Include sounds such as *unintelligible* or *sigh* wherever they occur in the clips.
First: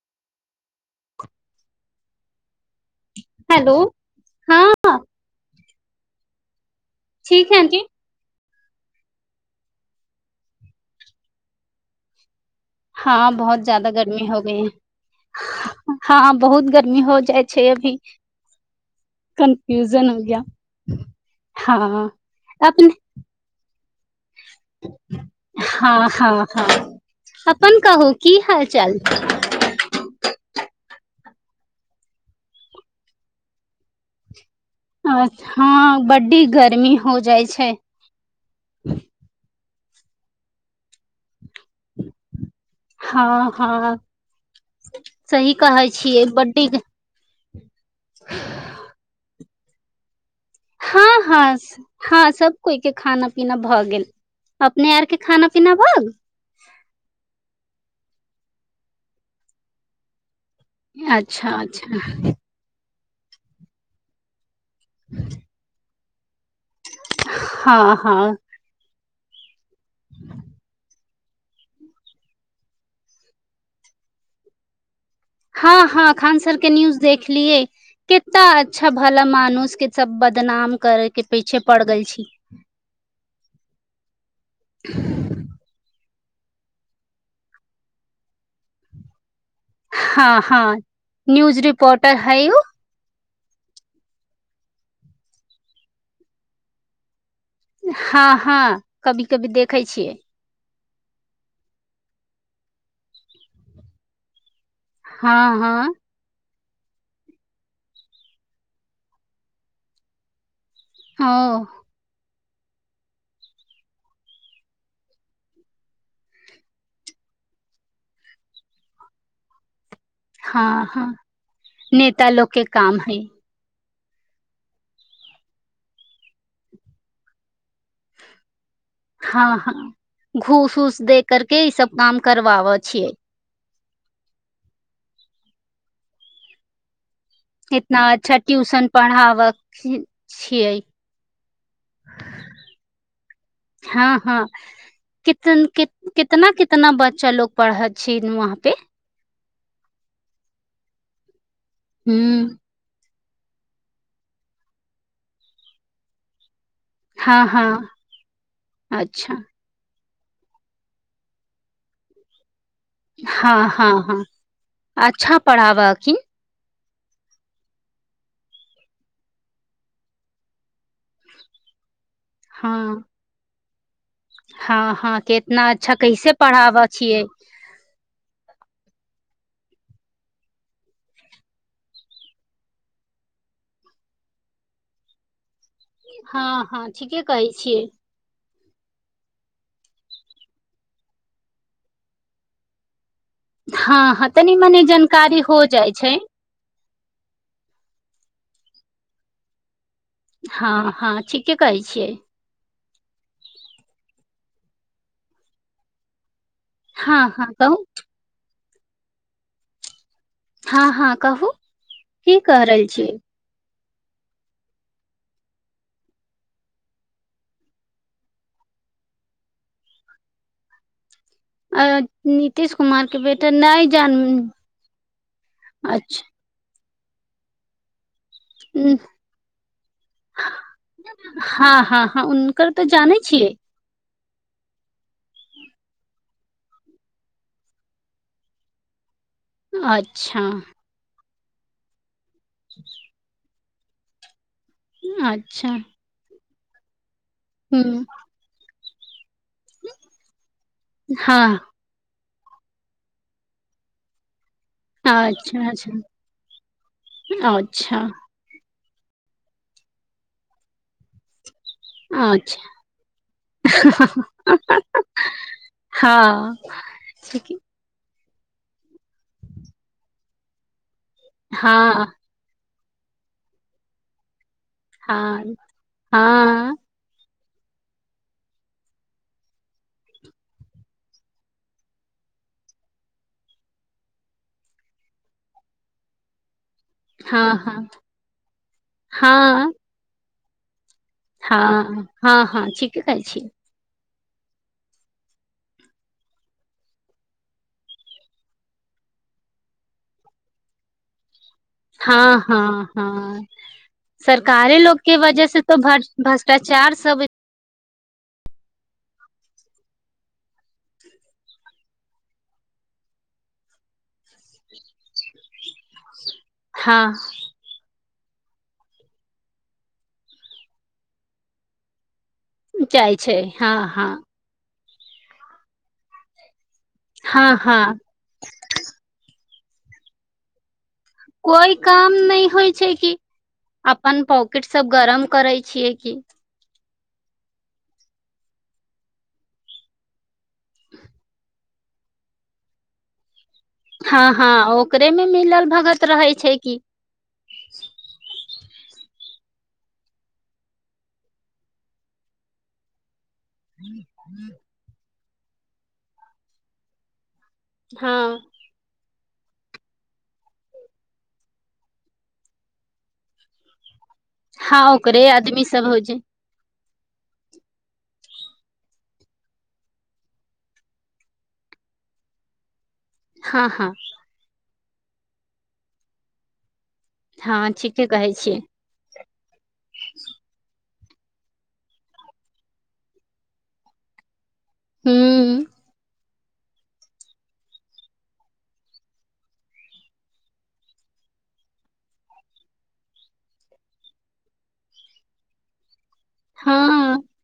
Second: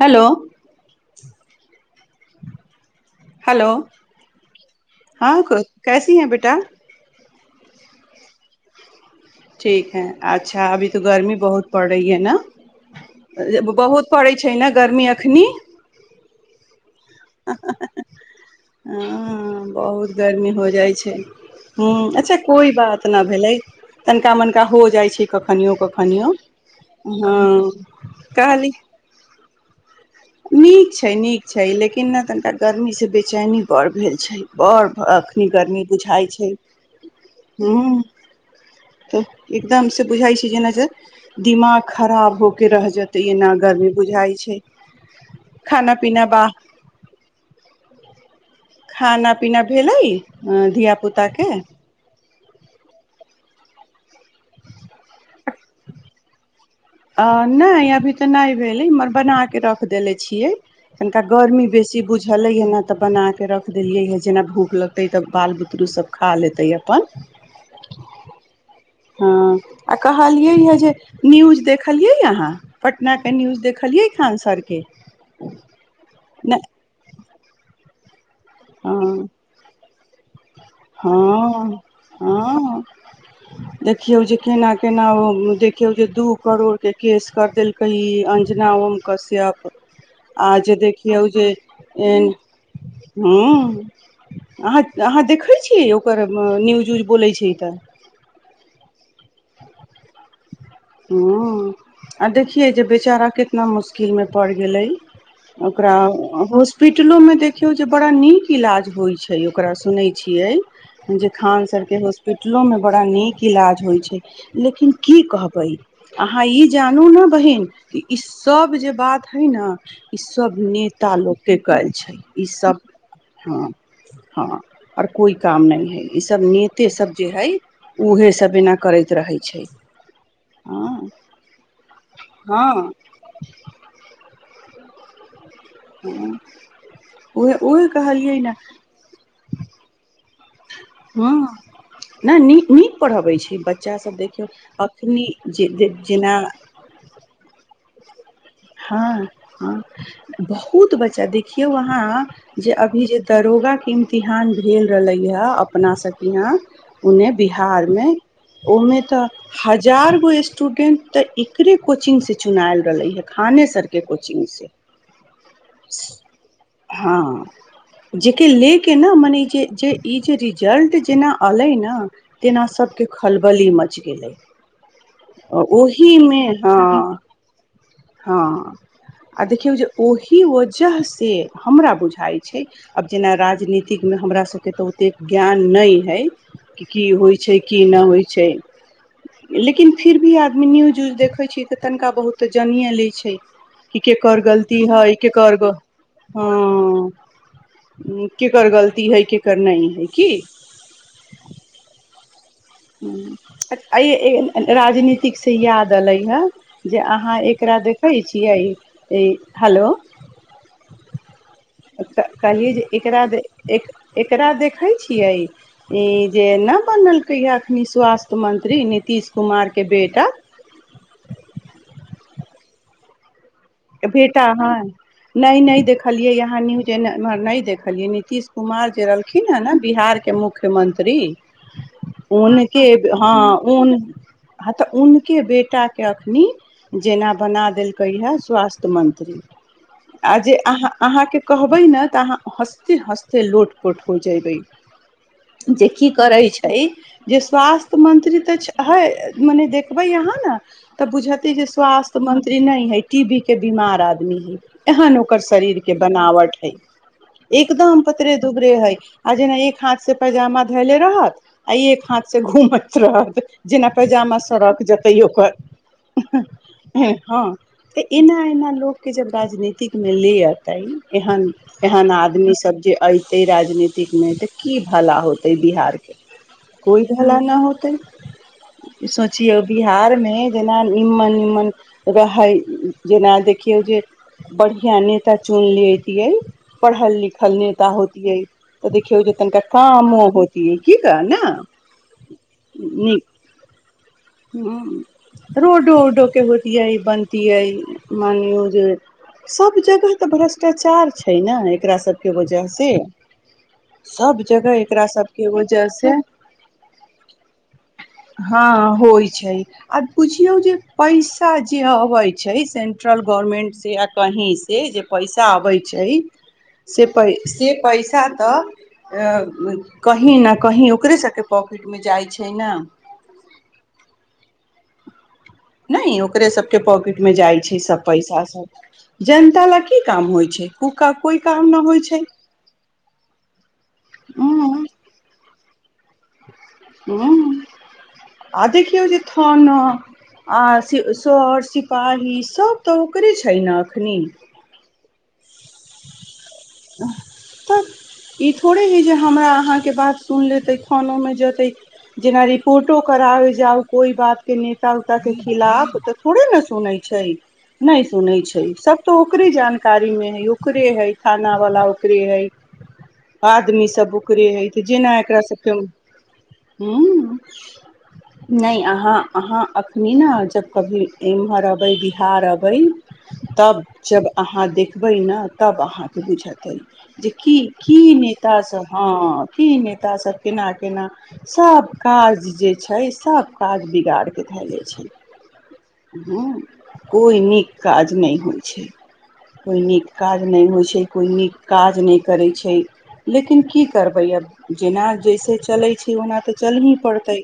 Hello hello हँ हाँ क- कैसी है बेटा ठीक है आंटी ठीक है अच्छा अभी तऽ गर्मी बहुत पड़ रही है न हाँ ज्यादा बहुत गर्मी पड़ै हो छै गई है ने गर्मी एखनि हाँ बहुत गर्मी हो जाइ छै अभी ह कन्फ्यूजन बहुत गया गर्मी हो जाइ छै ह हाँ अच्छा कोइ अपन बात नहि भेलै तनिका मननकिका हो जाइ छै कखनियो हाँ कखनियो हाँ हाँ हँ अपन कहू की हाल कहली चाल नीक छै नीक छै लेकिन ने तनिका गर्मीसँ बेचैनी बड़ भेल छै बड़ एखनी गर्मी हँ बुझाइ बड्डी छै गर्मी हो जाइ छै एकदमसँ बुझाइ छै जेना जे दिमाग खराब होके रहि जेतै हाँ एना हाँ गर्मी बुझाइ छै सही कहै खाना पीना छियै बा बड्डीक *inaudible* खाना पीना भेलै धिया हँ पुता के हँ हँ सभ कोइकेँ खाना पीना भऽ गेल अपने आरकेँ खाना पीना भएल आ नहि अभी तऽ नहि भेल मगर बनाकेँ रख देले छियै गेल तनिका अच्छा गर्मी अच्छा बेसी बुझलैए न तऽ बनाकेँ रख देलियै ह जेना भूख लगतै तब बाल बुतरु सभ खा लेतैय अपन हाँ हाँ हुँ आ कहलियै ह जे न्यूज देखलियै अहाँ पटनाकेँ न्यूज देखलियै खान सरके हँ हँ खानसर केँ न्यूज देख देखलियए केत तऽ अच्छा हँ भला मानुसकेँ सभ हँ हँ देखियौ जे केना केना ओ देखियौ जे दू करोड़ केँ केस करि देलकै ई अंजना ओमकश्यप हँ हँ न्यूज रिपोर्टर हइ उ हुँ अहाँ अहाँ देखैत छी यै ओकर न्यूज उज बोलै छै तऽ हँ हँ कभी कभी देखै छियै हुँ आ देखियै जे बेचारा कितना मुश्किलमे पड़ि गेलै हँ हँ ओकरा होस हॉस्पिटलोमे देखियौ जे बड़ा नीक इलाज होइत छै ओकरा सुनैत छियै जे ओ खान सरकेँ हॉस्पि पीटलोमे बड़ा नीक इलाज होइ छै लेकिन की कहब बइ अहाँ ई जानू न बहीन कि ईसभ जे बात हइ न ई सभ हँ हँ नेता लोककेँ कएल छै नेता ई लोग के सभ काम है हँ हँ आओर कोइ काम नहि हइ ई सभ नेते सभ जे हइ उहेसभ एना करैत रहै हँ छै हँ घूस हँ उस दे करके ई सभ काम करबाबैय हँ छिये हँ *inaudible* कितना अच्छा कहलियै ने ट्यूशन पढ़ाव की हँ नहि नीक नीक पढ़बै छै हँ बच्चासभ हँ देखियौ अखनी कितन जे कित, जेन जेना छेलि वहाँ पे *unintelligible* हँ हँ बहुत बच्चा देख देखियौ अहाँ हूँ जे अभी जे दरोगाकेँ इम्तिहान भेल रहलै ह अपना सभकेँ यहाँ एन्ने हँ हँ बिहारमे ओहिमे तऽ अच्छा हजार चार गो स्टूडेंट तऽ एकरे कोचिंगसँ चुनाएल रहलै ह खाने हँ सरकेँ कोचिंगसँ हखिन *unintelligible* हँ जाहिकेँ ले केँ ने मने ई जे जे इ जे रिज जल्ट जेना अलै न तेना हँ सभकेँ खलबली मच गेलै हँ हँ आ केितना अच्छा कैसे ओहिमे हँ पढ़ाबऽ छियै हँ आ देखियौ जे ओहि के वजहसँ हमरा बुझाइ छै आब जेना राजनीतिकमे हमरा सभकेँ तऽ ओतेक ज्ञान नहि हइ हँ कि हँ की ठीके होइ कहै छै की छियै नहि होइ छै लेकिन फिर भी आदमी न्यूज उूज देखैत छीये तऽ तनिका बहुत तऽ जानिय लै छी कि हँ हँ केकर तनी मनी गलती हय की जानकारी कर हो ग जाइ छै हँ केकर गलती हय केकर नहि हय हँ हँ ठीके कहैत छियै हुँ ऐ ए राजनीतिक सँ याद अलै ह जे हँ अहाँ हँ कहू एकरा देखैत छियै ई हेलो हँ हँ कहू की कहि कहलियै जे रहल छिये एकरा एक एकरा देखैत छियै जे नहि बनल कहिया अखनी स्वास्थ्य मंत्री नीतिश कुमारकेँ बेटा आंय नीतीश कुमारकेँ बेट बेटा हय नहि नहि अच्छा देखलियै अहाँ न्यूज एना एम्हर नहि देखलियै न्यू नीतीश कुमार जे रहलखिन हँ न बिहारकेँ मुख्यमंत्री हँ हँ हँ हुनकर तऽ हुनके बे जानै सँ छियै हुन हँ तऽ हुनके बेटाकेँ एखनि जेना बना देलकै हेँ स्वास्थ्य मंत्री आ अच्छा जे अहाँ अहाँके कहबै ने तऽ अहाँ हँस्ते हँस्ते लोट पोट हो ज‌इब‌इ अच्छा जे की करै छैय। त ई जे स्वास्थ ह मंत्री तऽ हय मने देखबे यहां ने तऽ बुझतय हँ जे स्वास्थ मंत्री नहि हय टीबी के बीमार आदमी हइ एहन ओकर अच्छा शरीर अच्छा के बनावट हय अच्छा एकदम पतरे दुबरे हय। आ जेना एक हाथ से पैजामा धैले रहत आ एक हाथसँ अच्छा घूमैत रहत जेना पैजामा सड़क जेतै ओकर हँ हँ ठीके तऽ एना एना लोकके जब राजनीतिकमे ले ऐतै एहन एहन हँ आदमी सब जे अयते राजनीतिकमे त की भला हँ होतय बिहार के हँ कोइ भला न होतै सोचियोअ बिहारमे जेना निमन निमन रहै जेना देखियौ जे बढ़िआँ नेता चुन लैतियै पढ़ल लिखल हँ नेता हँ होतिये तऽ देखियौ जे तनिका हँ कामो होत कि हँ हँ हँ ठीके कहै छी हु रोडो ओडो के होतीयै बन्द तियै मान लौ जे सब जगह तऽ भ्रष्टाचार छैय। हँ हँ हँ सब सरकारे जगह लोग एकरा के वजह सबके से तऽ से भ्रष्टाचार सब हँ होइ छैय आ बुझियौ जे पैसा जे बय छैय सेंट्रल गवर्नमेंट से आ कहींसँ जे पैसा अबै छैय से हँ प से पैसा तऽ कही ने कही ओकरे सबके पॉकेट मे जाइ छैय। जाइ छैय हँ हँ ने ओकरे सब के पॉकेट मे हँ जाइ छैय हँ सब पैसा सब ज ालए की काम होइ छै क कोइ न होइ काम छै नहि होइ छै कि अपन ह पॉकेट सब गरम करै छै छिय की ह आ देखौ जे थन आ सर सिपाही सब तऽ ओकर छानाखनी हँ *inaudible* हँ ओकरे मे मिलल भगत रहे छै कि तऽ ई थोड़े ह जे *inaudible* करा जाउ कोइ बात के नेता तक खिलाफ तऽ थोड़े ने सुनैत छै नहि हँ सुनै छै सब तो ओकरे जानकारी में है ओकरे है ख वला ओकरे है आदमी सब ओकरे हइ हँ ओकरे आदमी सब होज हू नहि अहाँ अहाँ अखनी ने जब कभी एम्हर अबै बिहार अबै हँ तब हँ जब अहाँ देख बहिना तबहाँ त बुझतै जे की हँ की ठीके कहै छियै नेता सब हँ की नेता सब केना केना सब काज जे छै सब काज बिगाड़ के धैले छै हूँ कोइ नीक काज नहि होइत छै कोइ नीक काज नहि होइत छै कोइ नीक काज नहि करैत छै लेकिन की करबै अब जेना जैसे चलैत ओना तऽ चलही हँ पड़तै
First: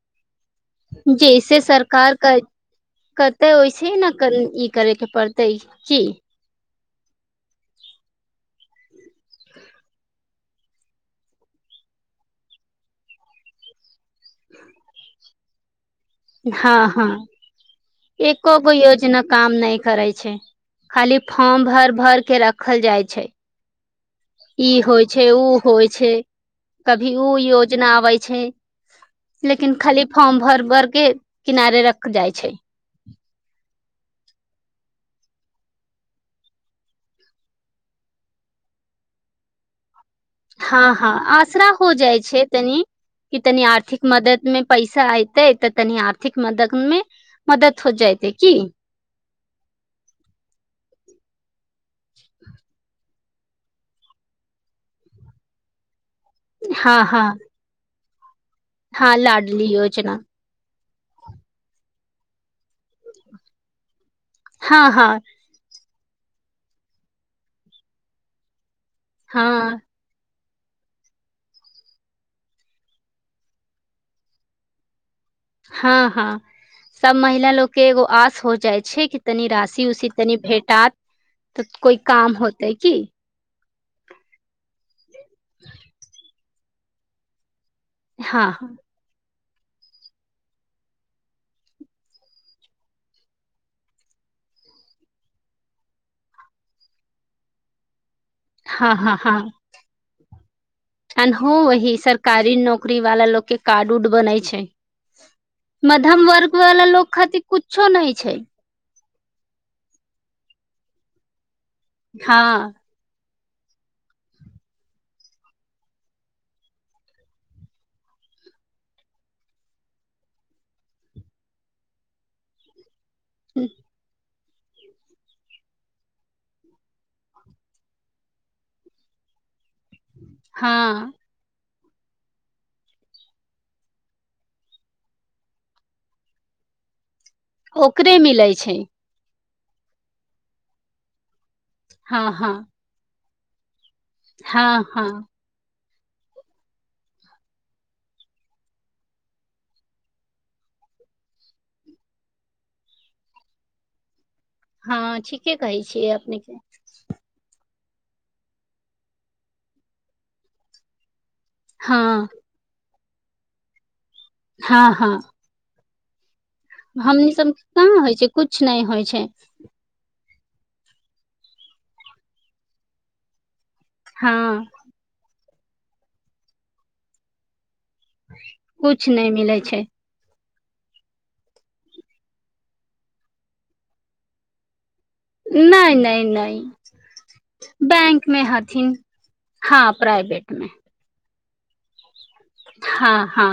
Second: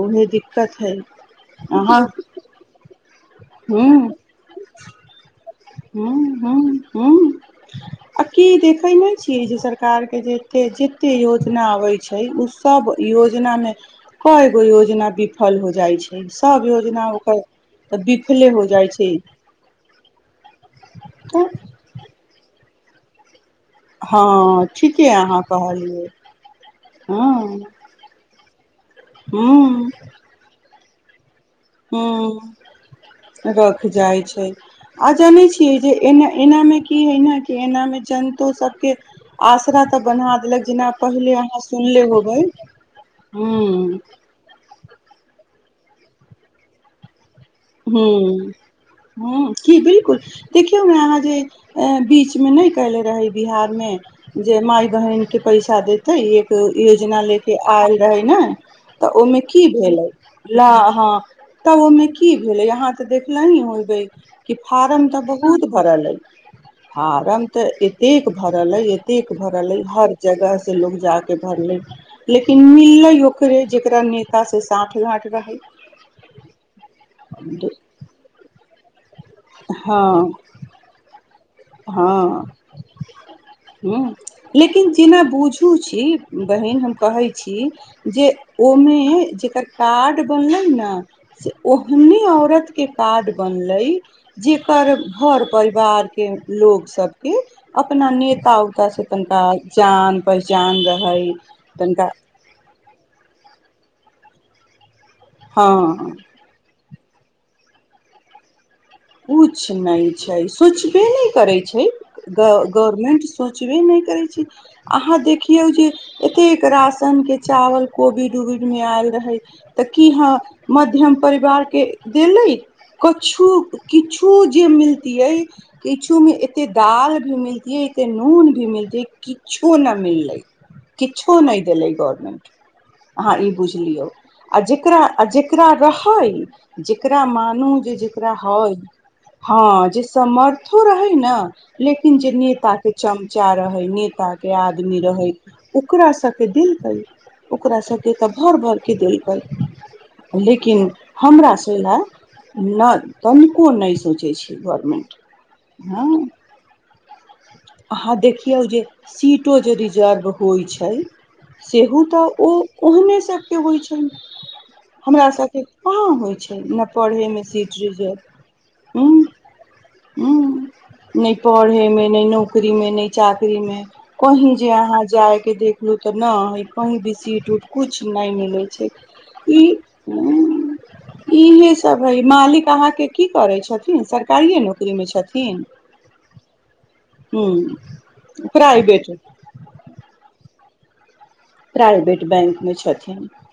ओह द जैसे सरकार क कतै हूँ ओहिसे ने क ई करयके पड़तै की ह आ की देखै नहि छियै जे सरकारके जते जते योजना अबै छै ओ सब योजनामे कगो योजना विफल हो जाइ छै सभ योजना ओकर तऽ विफले हो एकोगो जाइ छै योजना काम नहि करै छै खाली तऽ फॉर्म भर भर के रख रखल जाइ छै हँ ई होइ ठीके छै अहाँ ओ होइ कहलियै छै कभी ओ हँ योजना अबै छै लेकिन खाली फॉम भर वर् के किनारे रख जाइ छै ह रख जाइ छै आ जानै छियै जे एना एनामे की हइ ने कि एनामे जनतो सबके आसरा तऽ बन्हा देलक जेना हँ हँ पहिले अहाँ आसरा हो सुनले जाइ होबै छै तनि कि तनि हूँ आर्थिक मदद मे पैसा ऐतै तऽ तनी आर्थिक मददमे ह ह की बिलकुल देखियौने अहां जे बीच में नहि कले रहे बिहार में जे माय बहिन के पैसा दे तऽ एक हँ योजना हँ लेके आयल रहइ ने तऽ हँ ओहिमे लाडली की भेलै योजना ल हँ तब ओमे भेलले यहा ते देखले ही होबे की हँ फार्म तऽ हँ बहुत भरेलै फारम तऽ एतेक भरलै एतेक भरलै हँ हर जगह स लोग जाक भरलै लेकिन मिललै ओकरे जेकरा नेता से सांठ घाट हँ हँ सब महिला लोग के एगो आस हो जाइ छै कि तनी रासी उसी हँ तनी भेटात तऽ कोइ काम हँ होतै की ह लेकिन जेना बुझू छी बहिन हम कहै छी जे हँ ओमे जे कार्ड बनलै न से ओहने औरतके कार्ड बनलै जेकर घर परिवार के लोग सबके अपना ने हँ हँ हँ पहचान रहै अनहो वहि तनिका सरकारी नौकरी वाला लोक के कार्ड उड बनाय छै हँ मध्यम वर्ग वाला लोक खाति कुच्छो नहि छै कुछ नहि छै सोचबे नहि करै छै छै हँ गवर्मेन्ट सोचबे नहि करै छी अहाँ देखियौ जे एतेक राशनके चावल कोबिड उबिडमे आयल रहै तऽ की हँ मध्यम परिवारके देलै कछू किछु जे मिलतै किछुमे एते दाल भी मिलतै एते नून भी मिलतै किछु किछो न मिललै हँ किछो नहि देलैय गबरमेंट अहाँ ई बुझि लियौ आ जेकरा आ जेकरा रहैत जेक जेकरा मानु जे ओकरे जेकरा मिलै हय छै हँ जे सामर्थो रहै न लेकिन जे हँ हँ नेताकेँ चम चा रहै ने ताकेँ हँ आदमी हँ रहैत ओकरा सभकेँ देलकै ओकरा सभकेँ तऽ भरि भरिकेँ देलकै लेकिन हमरा सभ लए नहि तनि को नहि सोचैत छै हँ ठीके कहै छियै हँ अपने के अहाँ देखियौ जे सीटो जे रिजर्व होइत छै सेहो हँ तऽ ओ ओहने सभके होइत छनि हँ हँ हमरा स के कहां होइ छै न पढ़े हमनी मे सब सीट कहाँ होइ रिजर्व छै किुछ नहि होइ छै ह नहि पढ़ैमे नहि नौकरी नौकरीमे नहि चाकरीमे कही हँ जे अहाँ जाय के देखलूँ तऽ न ह‌इ कहीं भी सीट उट कुछ नहि मिलै छै कुछ नहि मिलै ई छै इमे सब है मालिक अहाँके की करै छथिन सरकारीए नौकरी मे छथिन नहि नहि नहि हुं बैंक मे हथिन प्राइवेट हँ प्राइवेट *inaudible* प्राइवेट बैंक मे छथिन हँ हँ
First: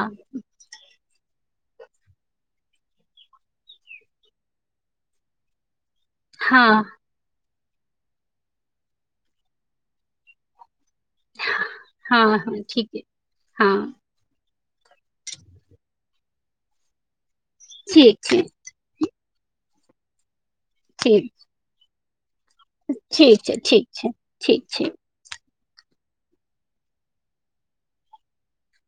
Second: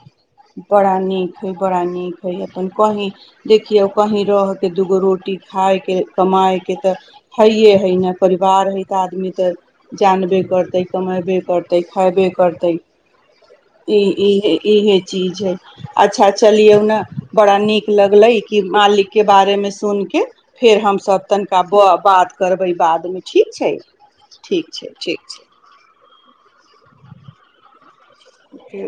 बड़ा नीक नीक हइ बड़ा नीक हइ अपन कहीँ देखियौ कहीँ रहके दूगो रोटी खायके हँ कमायके तऽ हइे हइ न परिवार हइ तऽ आदमी तऽ जानबे करतै कमेबे करतै खयबे हँ हँ करतै ठीके हँ इ‌ इ इहे चीज हइ अच्छा चलियौ न बड़ा नीक ठीक लगलै छै की मालिक के बारेमे सुनिके फेर ठीक हमसभ तनिका बप बात करबै बादमे ठीक छै ठीक छै ठीक छै जे